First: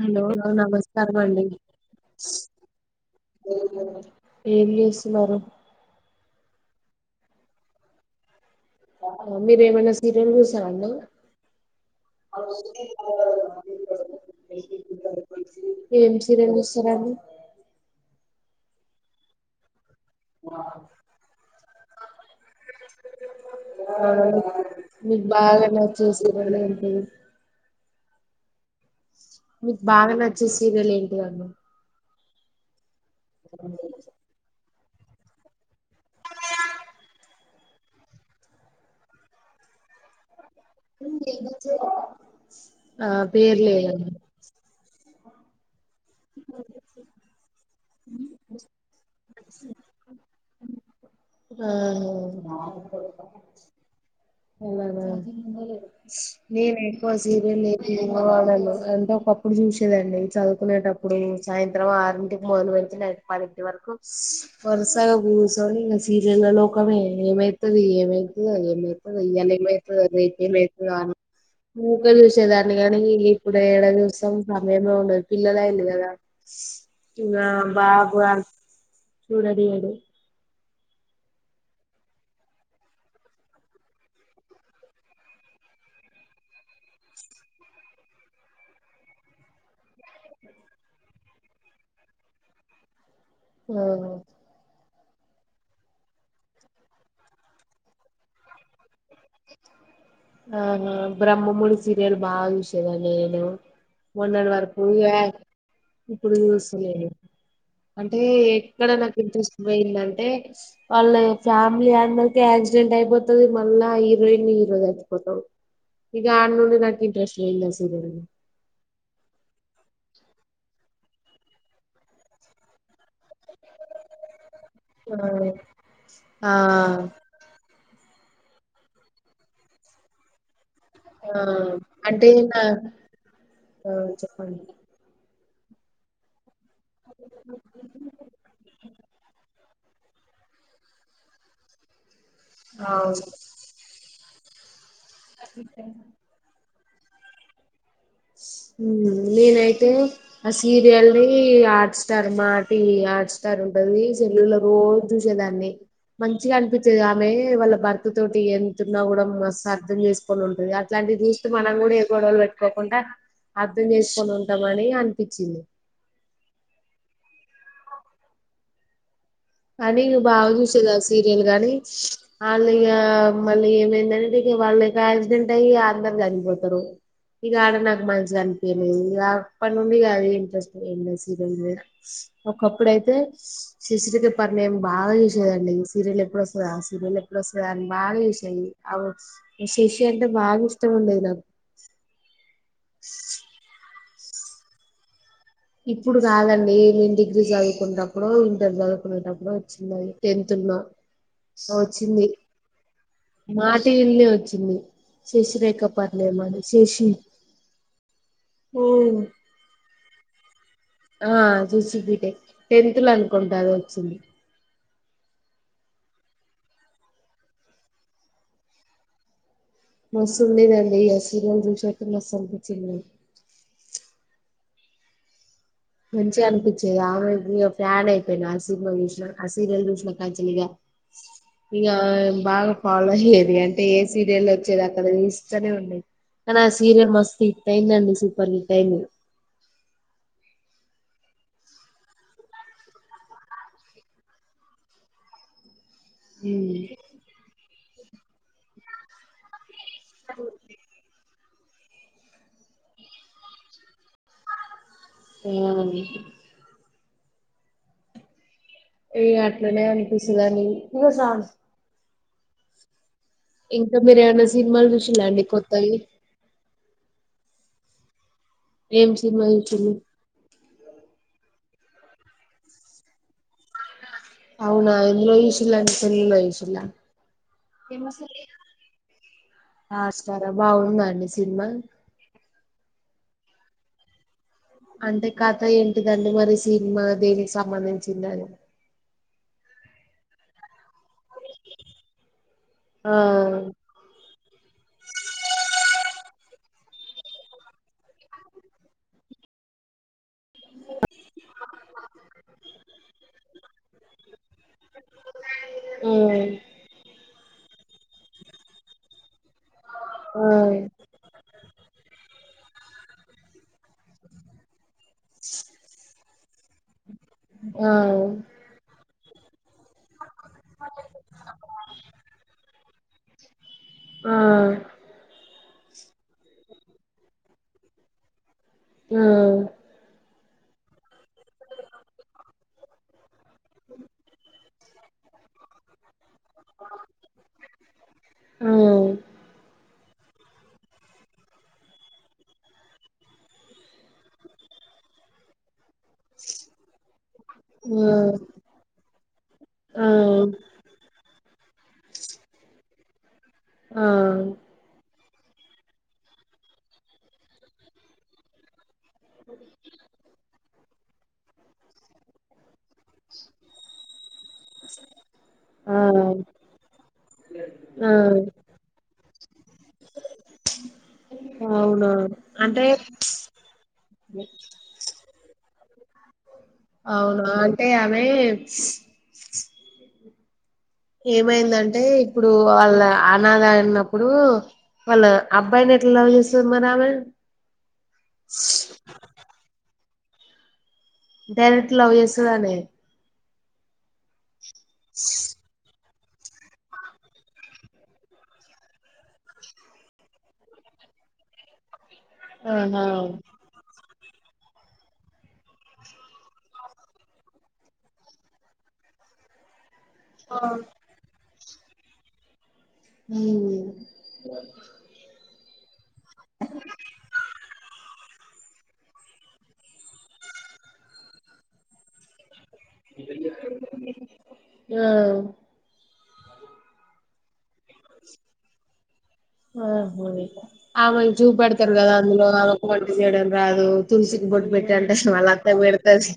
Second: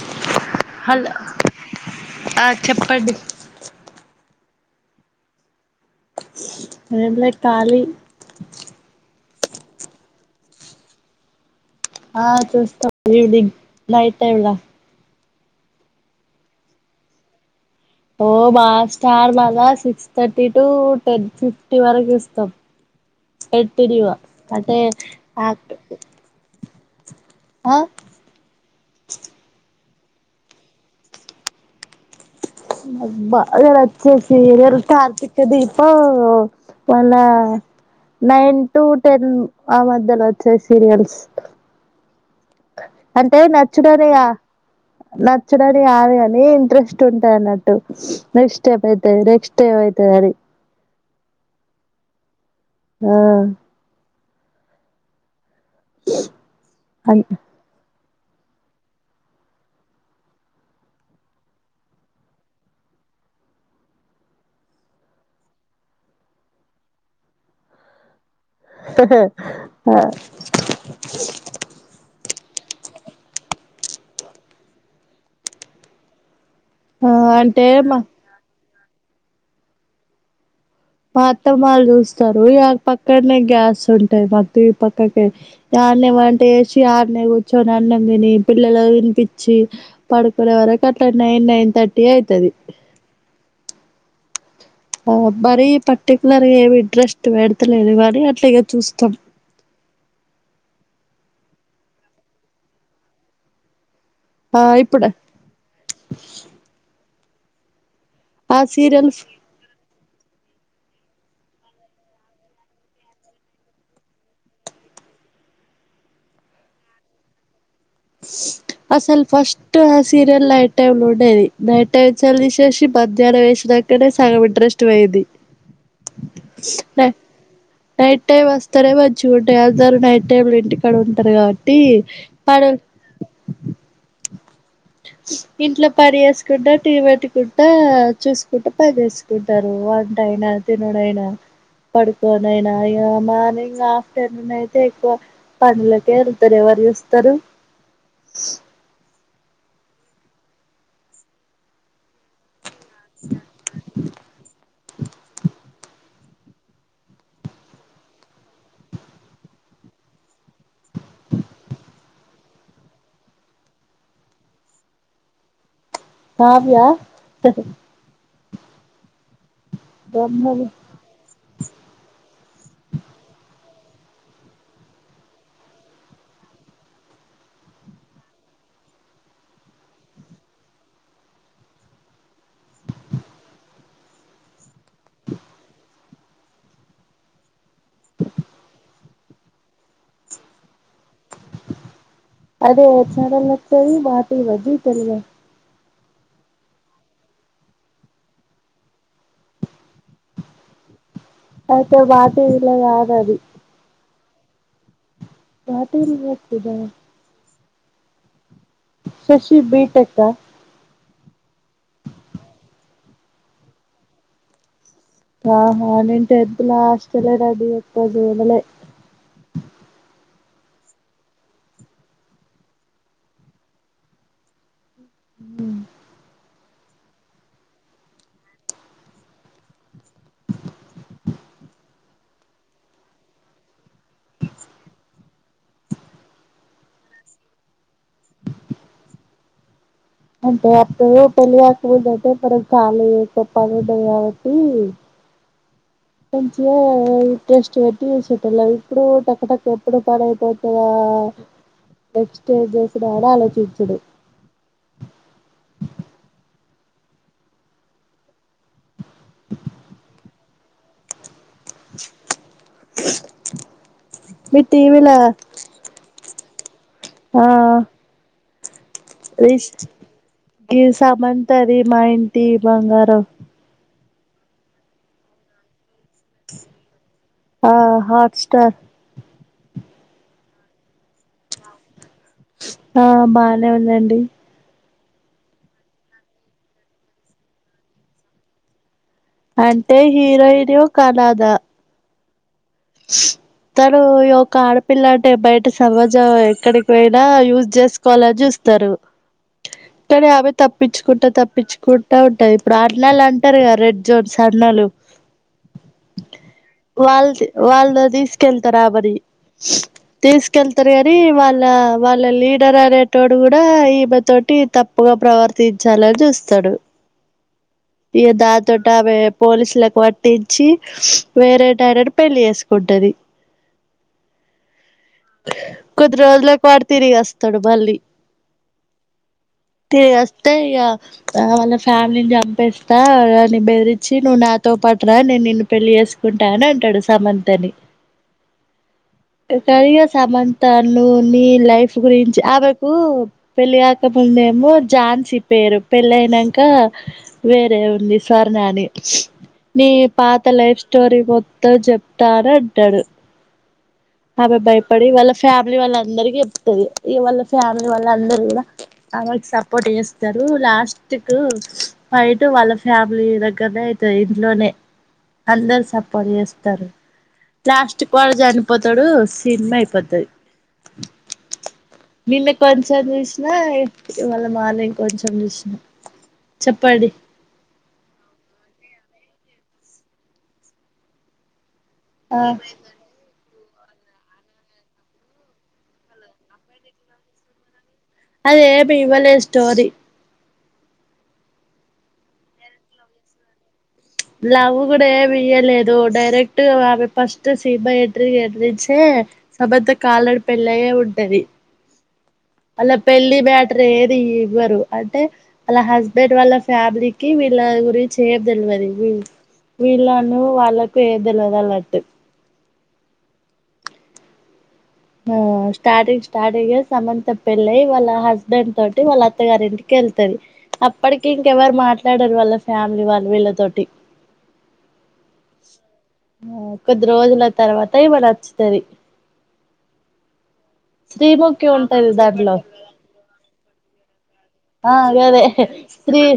Hello నమస్కారం అండి పేరు చేసిన్నారుర అదేల కాాలీ మీరు ఏమైనా సీరియల్ గుసాండి ఆ చూస్తాం ఈవినింగ్ నైట్ టైమ్ లా [inaudible] ఏం చరలుస్తరాని ఓ మా స్టార్ మళా six thirty to ten fifty వరకు ఇస్తాం ఆ కంటిన్యూగా అంటే మీకు బాగా యాక్ట్ నచ్చేసి వాడ ఏంటి ఆ మీకు బాగా నచ్చే సీరియల్ ఏంటివదు బా గనవచ్చే సరల్‌ కార్తీక దీపం మళ ననైన్ టు టెన్ ఆ మధ్యలో వచ్చాయి సీరియల్స్ ఆ అంటే నచ్చడాని పేర్లేదండి నచ్చడాని ఆది కాని ఇంట్రెస్ట్ ఉంటు అన్నట్టు నెక్స్ట్ డే అైత నెక్స్ట్ డే అైత అీ ఆ అ నేను ఎకు సీర లే వాడను అంటే ఒకప్పుడు చూసేదండి చదువుకునేటప్పుడు సాయంత్రం ఆరింటికి మొదలుెళ్ పదిెంట వరకు వరస కు చునిపూో సీరియల్ లోకమే ఏమైతుది ఏమై ఆ అయ్యాలమ అ నమే చ్చేదాన్ని కానీ ఇప్పుడు ఏడ దసం సమయమే ఉండదు పిల్లలయి కదా ఆ అంటే మబా మా వగు చూడడి యిడు మాత్తం వాళ్ళు చూస్తారు ఇ పక్కనే గ్యాస్ ఉంటాయి మ ఈ పక్కకి నాణ్య అంటే వేసి ఆనే కూర్చోని నాన్నం తిని పిల్లలు వినిపించి పడుకునే వరకు అట్లా నైన్ నైన్ ర్టీ అవుతుది [inaudible] ఆ ఆ మరి పర్టికులర్గా ఏమి ఇంట్రెస్ట్ వడతలేదు కానీ అట్లాగ చూస్తాం ఆహా బ్రహ్మముడి సీరియల్ బాగా చూసేదా నేను మోన్నడు ఆ వరకు ఇప్పుడు యాయ్ ఇప్పుడు జూసున్నాను అంటే ఆ ఎక్కడ సీరియల్ నాకు ఇంట్రెస్ట్ పోయిందంటే వాళ్ళ ఫ్యామిలీ అందరికి యాక్సిడెంట్ అయిపోతది మళ్ళా ఇప్ రెయిన్ హీరో చచ్చిపోతవ్ ఇక ఆన్నుండి నాకు ఇంట్రెస్ట్ పోయిందసలు అసలు ఫస్ట్ స్ సీరియల్ నైట్ టైమ్ంలో ఉండేది నైట్ టైమ్స్ లా తీసేసి మధ్యాహ్నం ఏ అక్కడే సగంమిట్రెస్ట్ వోయిది ఆ ఆ నైట్ టైమ్ వస్తారే వచ్చి ఉంటే అందరు నైట్ టైమ్ లో ఇంటికి కాడ ఉంటరు ఆ, కాబట్టి అంటే నా ఆడ ఆ చెప్పండి ఇంట్లో పని చేేసుకుంటా టీ పెట్టుకుంటా చూసుకుంటా పని చేసుకుంటారు వంట అయినా తినుడు అయినా పడు లోనైనా ఇగ అవును మార్నింగ్ ఆఫ్టర్నూన్ అయితే ఎక్కువ పనులకే ఎలతారు ఎవరు చూస్ తరు ఉమ్ నేనైతే ఆ సీరియల్ ఆట్ స్టార్ మ ఈ ఆట్ స్టార్ ఉంటది సెల్లులో రోజు చూసేదాన్ని మంచిగా అనిపిస్తది ఆమె వాళ్ళ భర్త తోటి ఎంతున్నా కూడా మ అర్థం చేసుకొని ఉంటది అట్లాంటి అది చూస్త మనం కూడా ఏ గొడవలు పెట్టుకో కుండా అర్ధం చేసుకొని ఉంటమని అనిపించింది కావ్య కానీ బాగా బ్రహ్మం చూసేది ఆ సీరియల్ గానీ ఆల్ ఇగ మళ్ళీ ఏంటంటే వాళ్ళ కు యాక్సిడెంట్ అయ్యి అందరూ చనిపోతారు ఇకా ఆడ నాకు మంచిగా అనిపీయలేదు ఇక అప్పటి నుండి అదే ఇంట్రెస్ట్ పోయింది సీరియల్ మీద ఒక కప్పుడయితే సే స్ సేసిరెక పర్నింట్ బాగా చేసేదండి సీరియల్ ఎప్పుడొస్తుందా సీరియల్ ఎప్పుడువోస్తద అని బాగా చేసేది అవు శశి అంటే బాగా ఇష్టమండి నాకు అదే చీరల్లో వచ్చేది మాటిలో జీ తెలుగు లో ఇప్పుడు కాదండి మేము డిగ్రీ చదువుకునేప్పుడు ఇంటర్ చదువుకునేటప్పుడు టెన్త్ లో అయితే మా వచ్చింది టీవీలో కాదది మాటివి ఇల్ శశి మా రేఖ టీవీలో వస్తదా పరిణయంశశి శశి బీటెక్క ఆ చూసిపిట్టే టెన్త్ లో అనుకుంటా అది వచ్చి ఆహా నేను టెన్త్ లో హాస్టల్ ఏ అండి ఎప్పుడూ జూడలే మసుండేదండి ఆ సీరియల్ చూసేటప్పుడు మస్తు అనిపించేది బ మంచిగా అనిపించేది ఆమె ఇగ ఫ్యాన్ అయిపోయినా ఆ సినిమా చూసినా ఆ సీరియల్ చూసినా కాంచల్ల ఇంగ బాగా ఫాలో అయ్యేది అంటే ఏ సీరియల్ వచ్చేది అక్కడ ఇస్తూనే ఉండది కానీ ఆ సీరియల్ మస్ట్ హిట్ అయింద అండి సూపర్ హిట్టయింది అంటే అప్పుడు పెళ్లికాకముందు అయితే [unintelligible] పనుండదు కాబట్టి మంచిగా ఉమ్ టేస్ట్ పెట్టిసేటళ ఇప్పుడు టక్కటక్ ఎప్పుడు పనైపోతదా ఎస్టేజ్ చేసుడు ఆలోచించుడు ఆ ఏ అట్లనే అనిపిస్తుందని ఇంకా మీరేమన్నా మీ సినిమాలు టీవీలా చూసిలాండి కొత్తవి ఆ ఏం సినిమా రిస్ చూసిలు గి సమంత ది మా ఇంటి బంగారం అవునా ఎందులో చూశిల్లు అండి సెల్లుల చూసిల్లా ఆ హాట్ స్టార్ హాట్స్టార్ బాగుంద అండి సినిమా ఆ బానే ఉందండి అంటే కథ ఏంటిదండి మరి సినిమా దేనికి సంబంధించింది అని అంటే హీరోయిన్ ఒక అనాధ ఆ ఇద్దరు పోయి యోక్క పిల్లా అంటే బయట సమాజం ఎక్కడికి పోయినా యూజ్ చేసుకోవాలని చూస్తారు తర అ తప్పించుకుంటా తప్పించుకుంటా ఉంటది ఇప్పుడు అన్నలు అంటారు కదా రెడ్ జోన్స్ర్నాలు అ వాల్ తీసుకెళ్తారా ఆ బరి తీసుకెళ్తారు కాని వాళ్ళ వాళ్ళ లీడర్ అనే టోడు కూడా ఈమె తోటి తప్పుగా ప్రవర్తించాలని చూస్తాడు ఆ ఇగ ఆ దాని తోటి ఆమె పోలీస్ల కి పట్టించి వేరే టైనన్ పెళ్లి చేసుకుంటది ఆ కొద్ది రోజులకు వాడు తిరిగి అస్తడు మళ్ళి ఆ అంటే ఇగ వాళ్ళ ఫ్యామిలీని చంపేస్తా అని బెదిరించి నువ్వు నాతో పాటు రా నేను నిన్ను పెళ్ళి చేసు కుంటా అని అంటాడు సమంత నీ ఆ కాని దిగా సమం తను నీ లైఫ్ గురించి ఆమెకు పెళ్లికాకముందేమో జాన్స్ పే రు పెళ్ళయినమ్కా వేరే ఉంది సరే స్వర్ణ నీ ఆ పాత లైఫ్ స్టోరీ మొ త్తం చెప్తా అని అంటాడు ఆ ఆమె భయపడి వాళ్ళ ఫ్యామిలీ వాళ్ళ అందరికి చెప్తుంది ఇగ వాళ్ళ ఫ్యామిలీ వాళ్ళ అందరు కూడా అమెకి సపోర్ట్ చేస్తారు లాస్ట్ కు ఫైట్ వాళ్ళ ఫ్యామిలీ దగ్గరనే అయితది ఇంట్లోనే అందరు ఆ సపోర్ట్ చేస్తారు లాస్ట్ కు వాడు చనిపోతాడు సినిమా అయిపోతది ఆ అవునా నిన్న అంటే కొంచెం చూసిన ఇవాళ్ళ మార్నింగ్ కొంచెం చూసినా అవునా అంటే ఆమె ఏమైందంటే ఆ ఇప్పుడు వాళ్ళ అనాద అన్నప్పుడు వాళ్ళ అబ్బాయిని ఎట్లా లవ్ చేస్తది మరి ఆమె అదేం ఇవలే స్టోరి డైరెక్ట్ లవ్ చేస్తదనే లవ్ కూడా ఏమి ఇయ్యలేదు డైరెక్ట్ ఆమె ఫస్ట్ సీనిమా ఎంట్రీ న్నుంచే సమంత కి ఆల్రెడీ పెళ్ళయే ఉంటది అల ఆహా పెళ్లి మ్యాటర్ ఏ ఇవ్వరు అంటె అల హస్బెండ్ వాళ్ళ ఫ్యామిలీకి వీళ్ళ గురించి ఏం తెల్వది వీళ్ళ అన్నయ ఆ వాళ్ళకు ఏది తేల్వది అనట్టే ఊమ్మ్ ఆ స్టార్టింగ్ స్టార్టింగె సమంత పెళ్ళై వాళ్ళ హస్బెండ్ తోటి వాళ్ళ అత్తగారి ఇంటికి ఎల్తది అప్పటికి ఇంకెవరు మాట్లాడరు వాళ్ళ ఫ్యామిలీ వాళ్ళు వీళ్ళతోటి ఆ కొద్ది రోజుల తర్వాత ఈమె నచ్చుతది అ ఆమెను శ్రీముఖి చూపెడతరు ఉంటది కదా అందులో దాంట్లో ఆమెకు వంట చేయడం రాదు తులసికి బొట్టు పెట్టు ఆ అంటె వాళ్ళ అత్తకు పెడ్తది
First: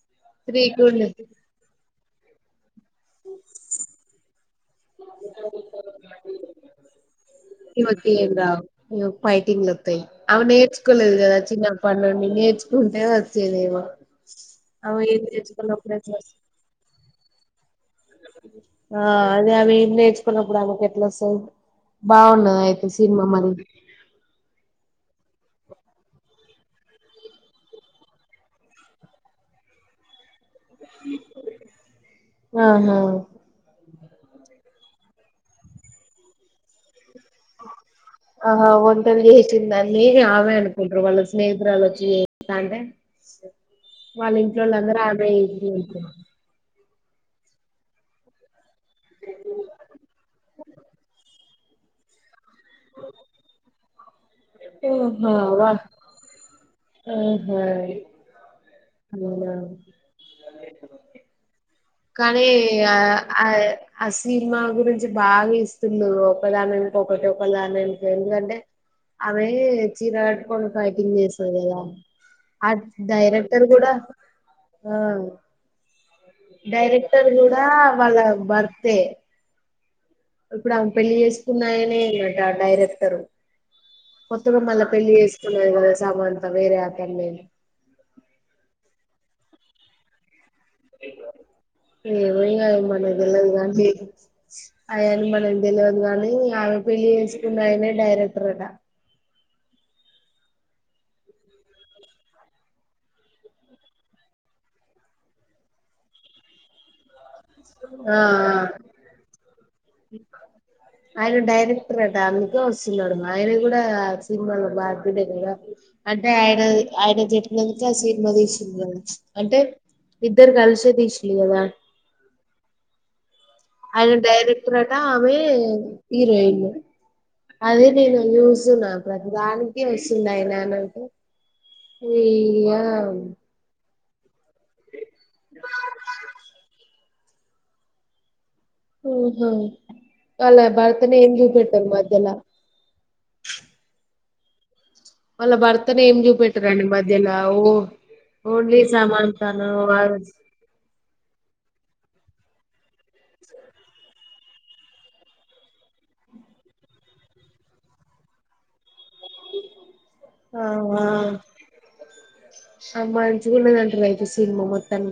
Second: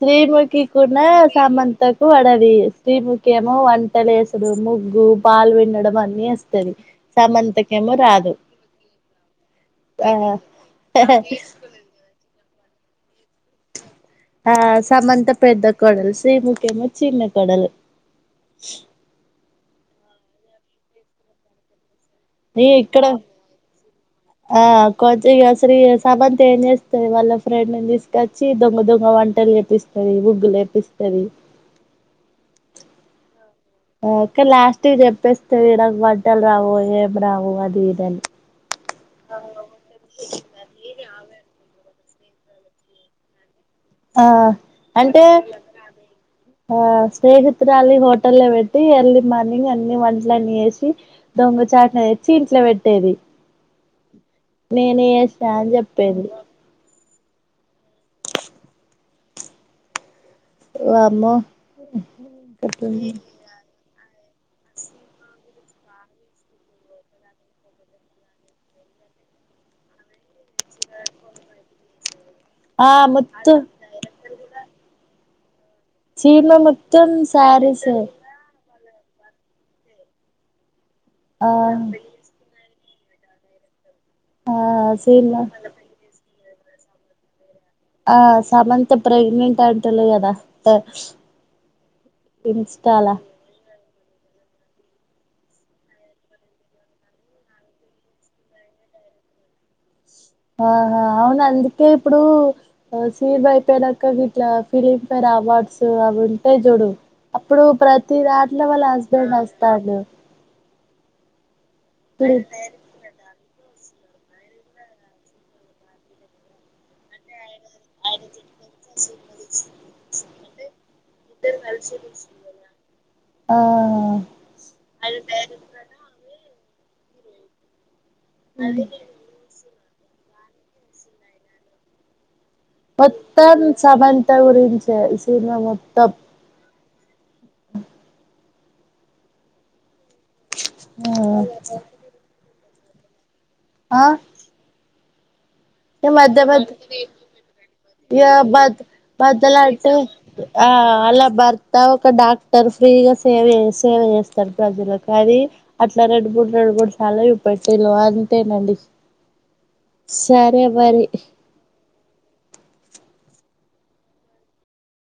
శ్రీముఖీ కు నా సమంతకు వడది శ్రీముఖి ఏమో వంట లేసుడు, ముగ్గు, పాలు విండడం అన్ని వస్తది సమంత కేమో ముగ్గులు ఏం రావు పైటింగ్లతై ఆ ఆమె నేర్చుకోలేదు కద చిన్నప్పటినుండి నేర్చుకుంటె వచ్చేదేమో ఆ ఆమె ఏం సమంత పెద్ద నేర్చుకోనప్పుడు కొడలు ఎట్లా వస్తది శ్రీముఖి ఏమో చిన్న కోడలు ఆ అదే అవి ఏం నేర్చుకొనప్పుడు ఆమెకు కెట్ల అస్తది బాగుందా నీ అయితే ఇక్కడ సినిమా మరి ఇగ అసలు శ్రీ సమంత ఏం చేస్తది వాళ్ళ ఫ్రెండ్ని తీసుకొచ్చి దొంగ దొంగ వంటలు లేపిస్తది ముగ్గు లేపి ఆహా ఆ కని లాస్ట్ చెప్పేస్తది నాకు వంటలు రావు అని ఆహా వంటలు చేసిందని ఆమె అనుకుంటరు వాళ్ళ స్నేహితురాలు వచ్చి స్త అంటే ఆ వాళ్ళ ఇంట్లోలందరూ ఆమె అంటే నే చేసింది అనుకుంటరు [inaudible] ఆ స్నేహితురాలి హోటల్ లో పెట్టి ఎర్లీ మార్నింగ్ అన్ని వంట్ల అన్ని ఏసి దొంగ చాటున తెచ్చి ఇంట్లో పెట్టేది నేనే ఆహా చేశా వా అని చెప్పేది ఆహా అ ఏమో కానీ ఆ ఆ ఆ సినిమా గురించి బాగ ఇస్తుండే ఒకదాని ఎనుక ఒకటి ఒకదాని ఎనుక ఒకటి ఎందుకంటె అమే చీర కట్టుకుని ఫైటింగ్ చేస్తది కద అ ఆ మొత్తం డైరెక్టర్ కూడ ఆ చీరలో మొత్తం డైరెక్టర్ కూడా శారీసే వాళ్ళ భర్తఎ ఇప్పుడు ఆమె పెళ్లి ఆ చేసుకున్నాయనే నట డైరెక్టరు ఆ కొత్తగా మళ్ళ పెళ్లి చీరలో చేసుకున్నరు కద సమంత వేరే అతన్ని ఆ సమంత ప్రెగ్నెంట్ అంటులు కద ఏమో ఇగ ఇన్స్టాల మనకి తెల్వది కానీ ఏమో ఆయన్ని మనకు తెలువది గాని ఆమె పెళ్లి చేసుకున్న ఆయన డైరెక్టర్ అట ఆహా అవును అందుకే ఇప్పుడు సి బై పేర్ అక్క గిట్ల ఫిలిమ్ పేర్ అవార్డ్ [inaudible] అవార్డ్స్ అవి ఉంటయి చూడు అప్పుడు ఆ ప్రతి దాంట్లో వాళ్ళ హస్బెండ్ అస్తాండు అయన డైరెక్టర్ అట అందుకే వస్తున్నడు అయన కూడ ఆ సినిమాలో బాధ్యుడే కద అంటే ఆయన ఆయన చెట్ మిగతా సినిమా తీసిండు కావచ్చు అంటె ఇద్దరు కలిసే తీస్ ఇద్దరు కలిసే తీసిం ఆయన డైరెక్టర్ అట ఆమె హీరోయిన్ అదే నేను హ్మ్. యూసునా ప్రతిదానికి విసుందయినా నాకు ఈ మొత్తం సమనంత గురించే ఈ సినిమా మొత్తం ఓహో అలా బర్తనే ఏం హ్మ్. జుపేటల్ మద్యల అ వాళ్ళ భర్తను ఏం చూపెట్టారండి మధ్యల ఓ ఇగ బర్త్ ఓన్లీ సమంతను బర్తలంటు ఆ అలా బర్ త ఒక డాక్టర్ ఫ్రీ గా సేవ చే సేవ చేస్ [unintelligible] అది అట్లా రెండుమూడు రెండుమూడు సాలా చూపెటిల్ అంతేనండి సరే మరి అమ మంచిగనే అంటరు అయితే సినిమా మొత్తానికి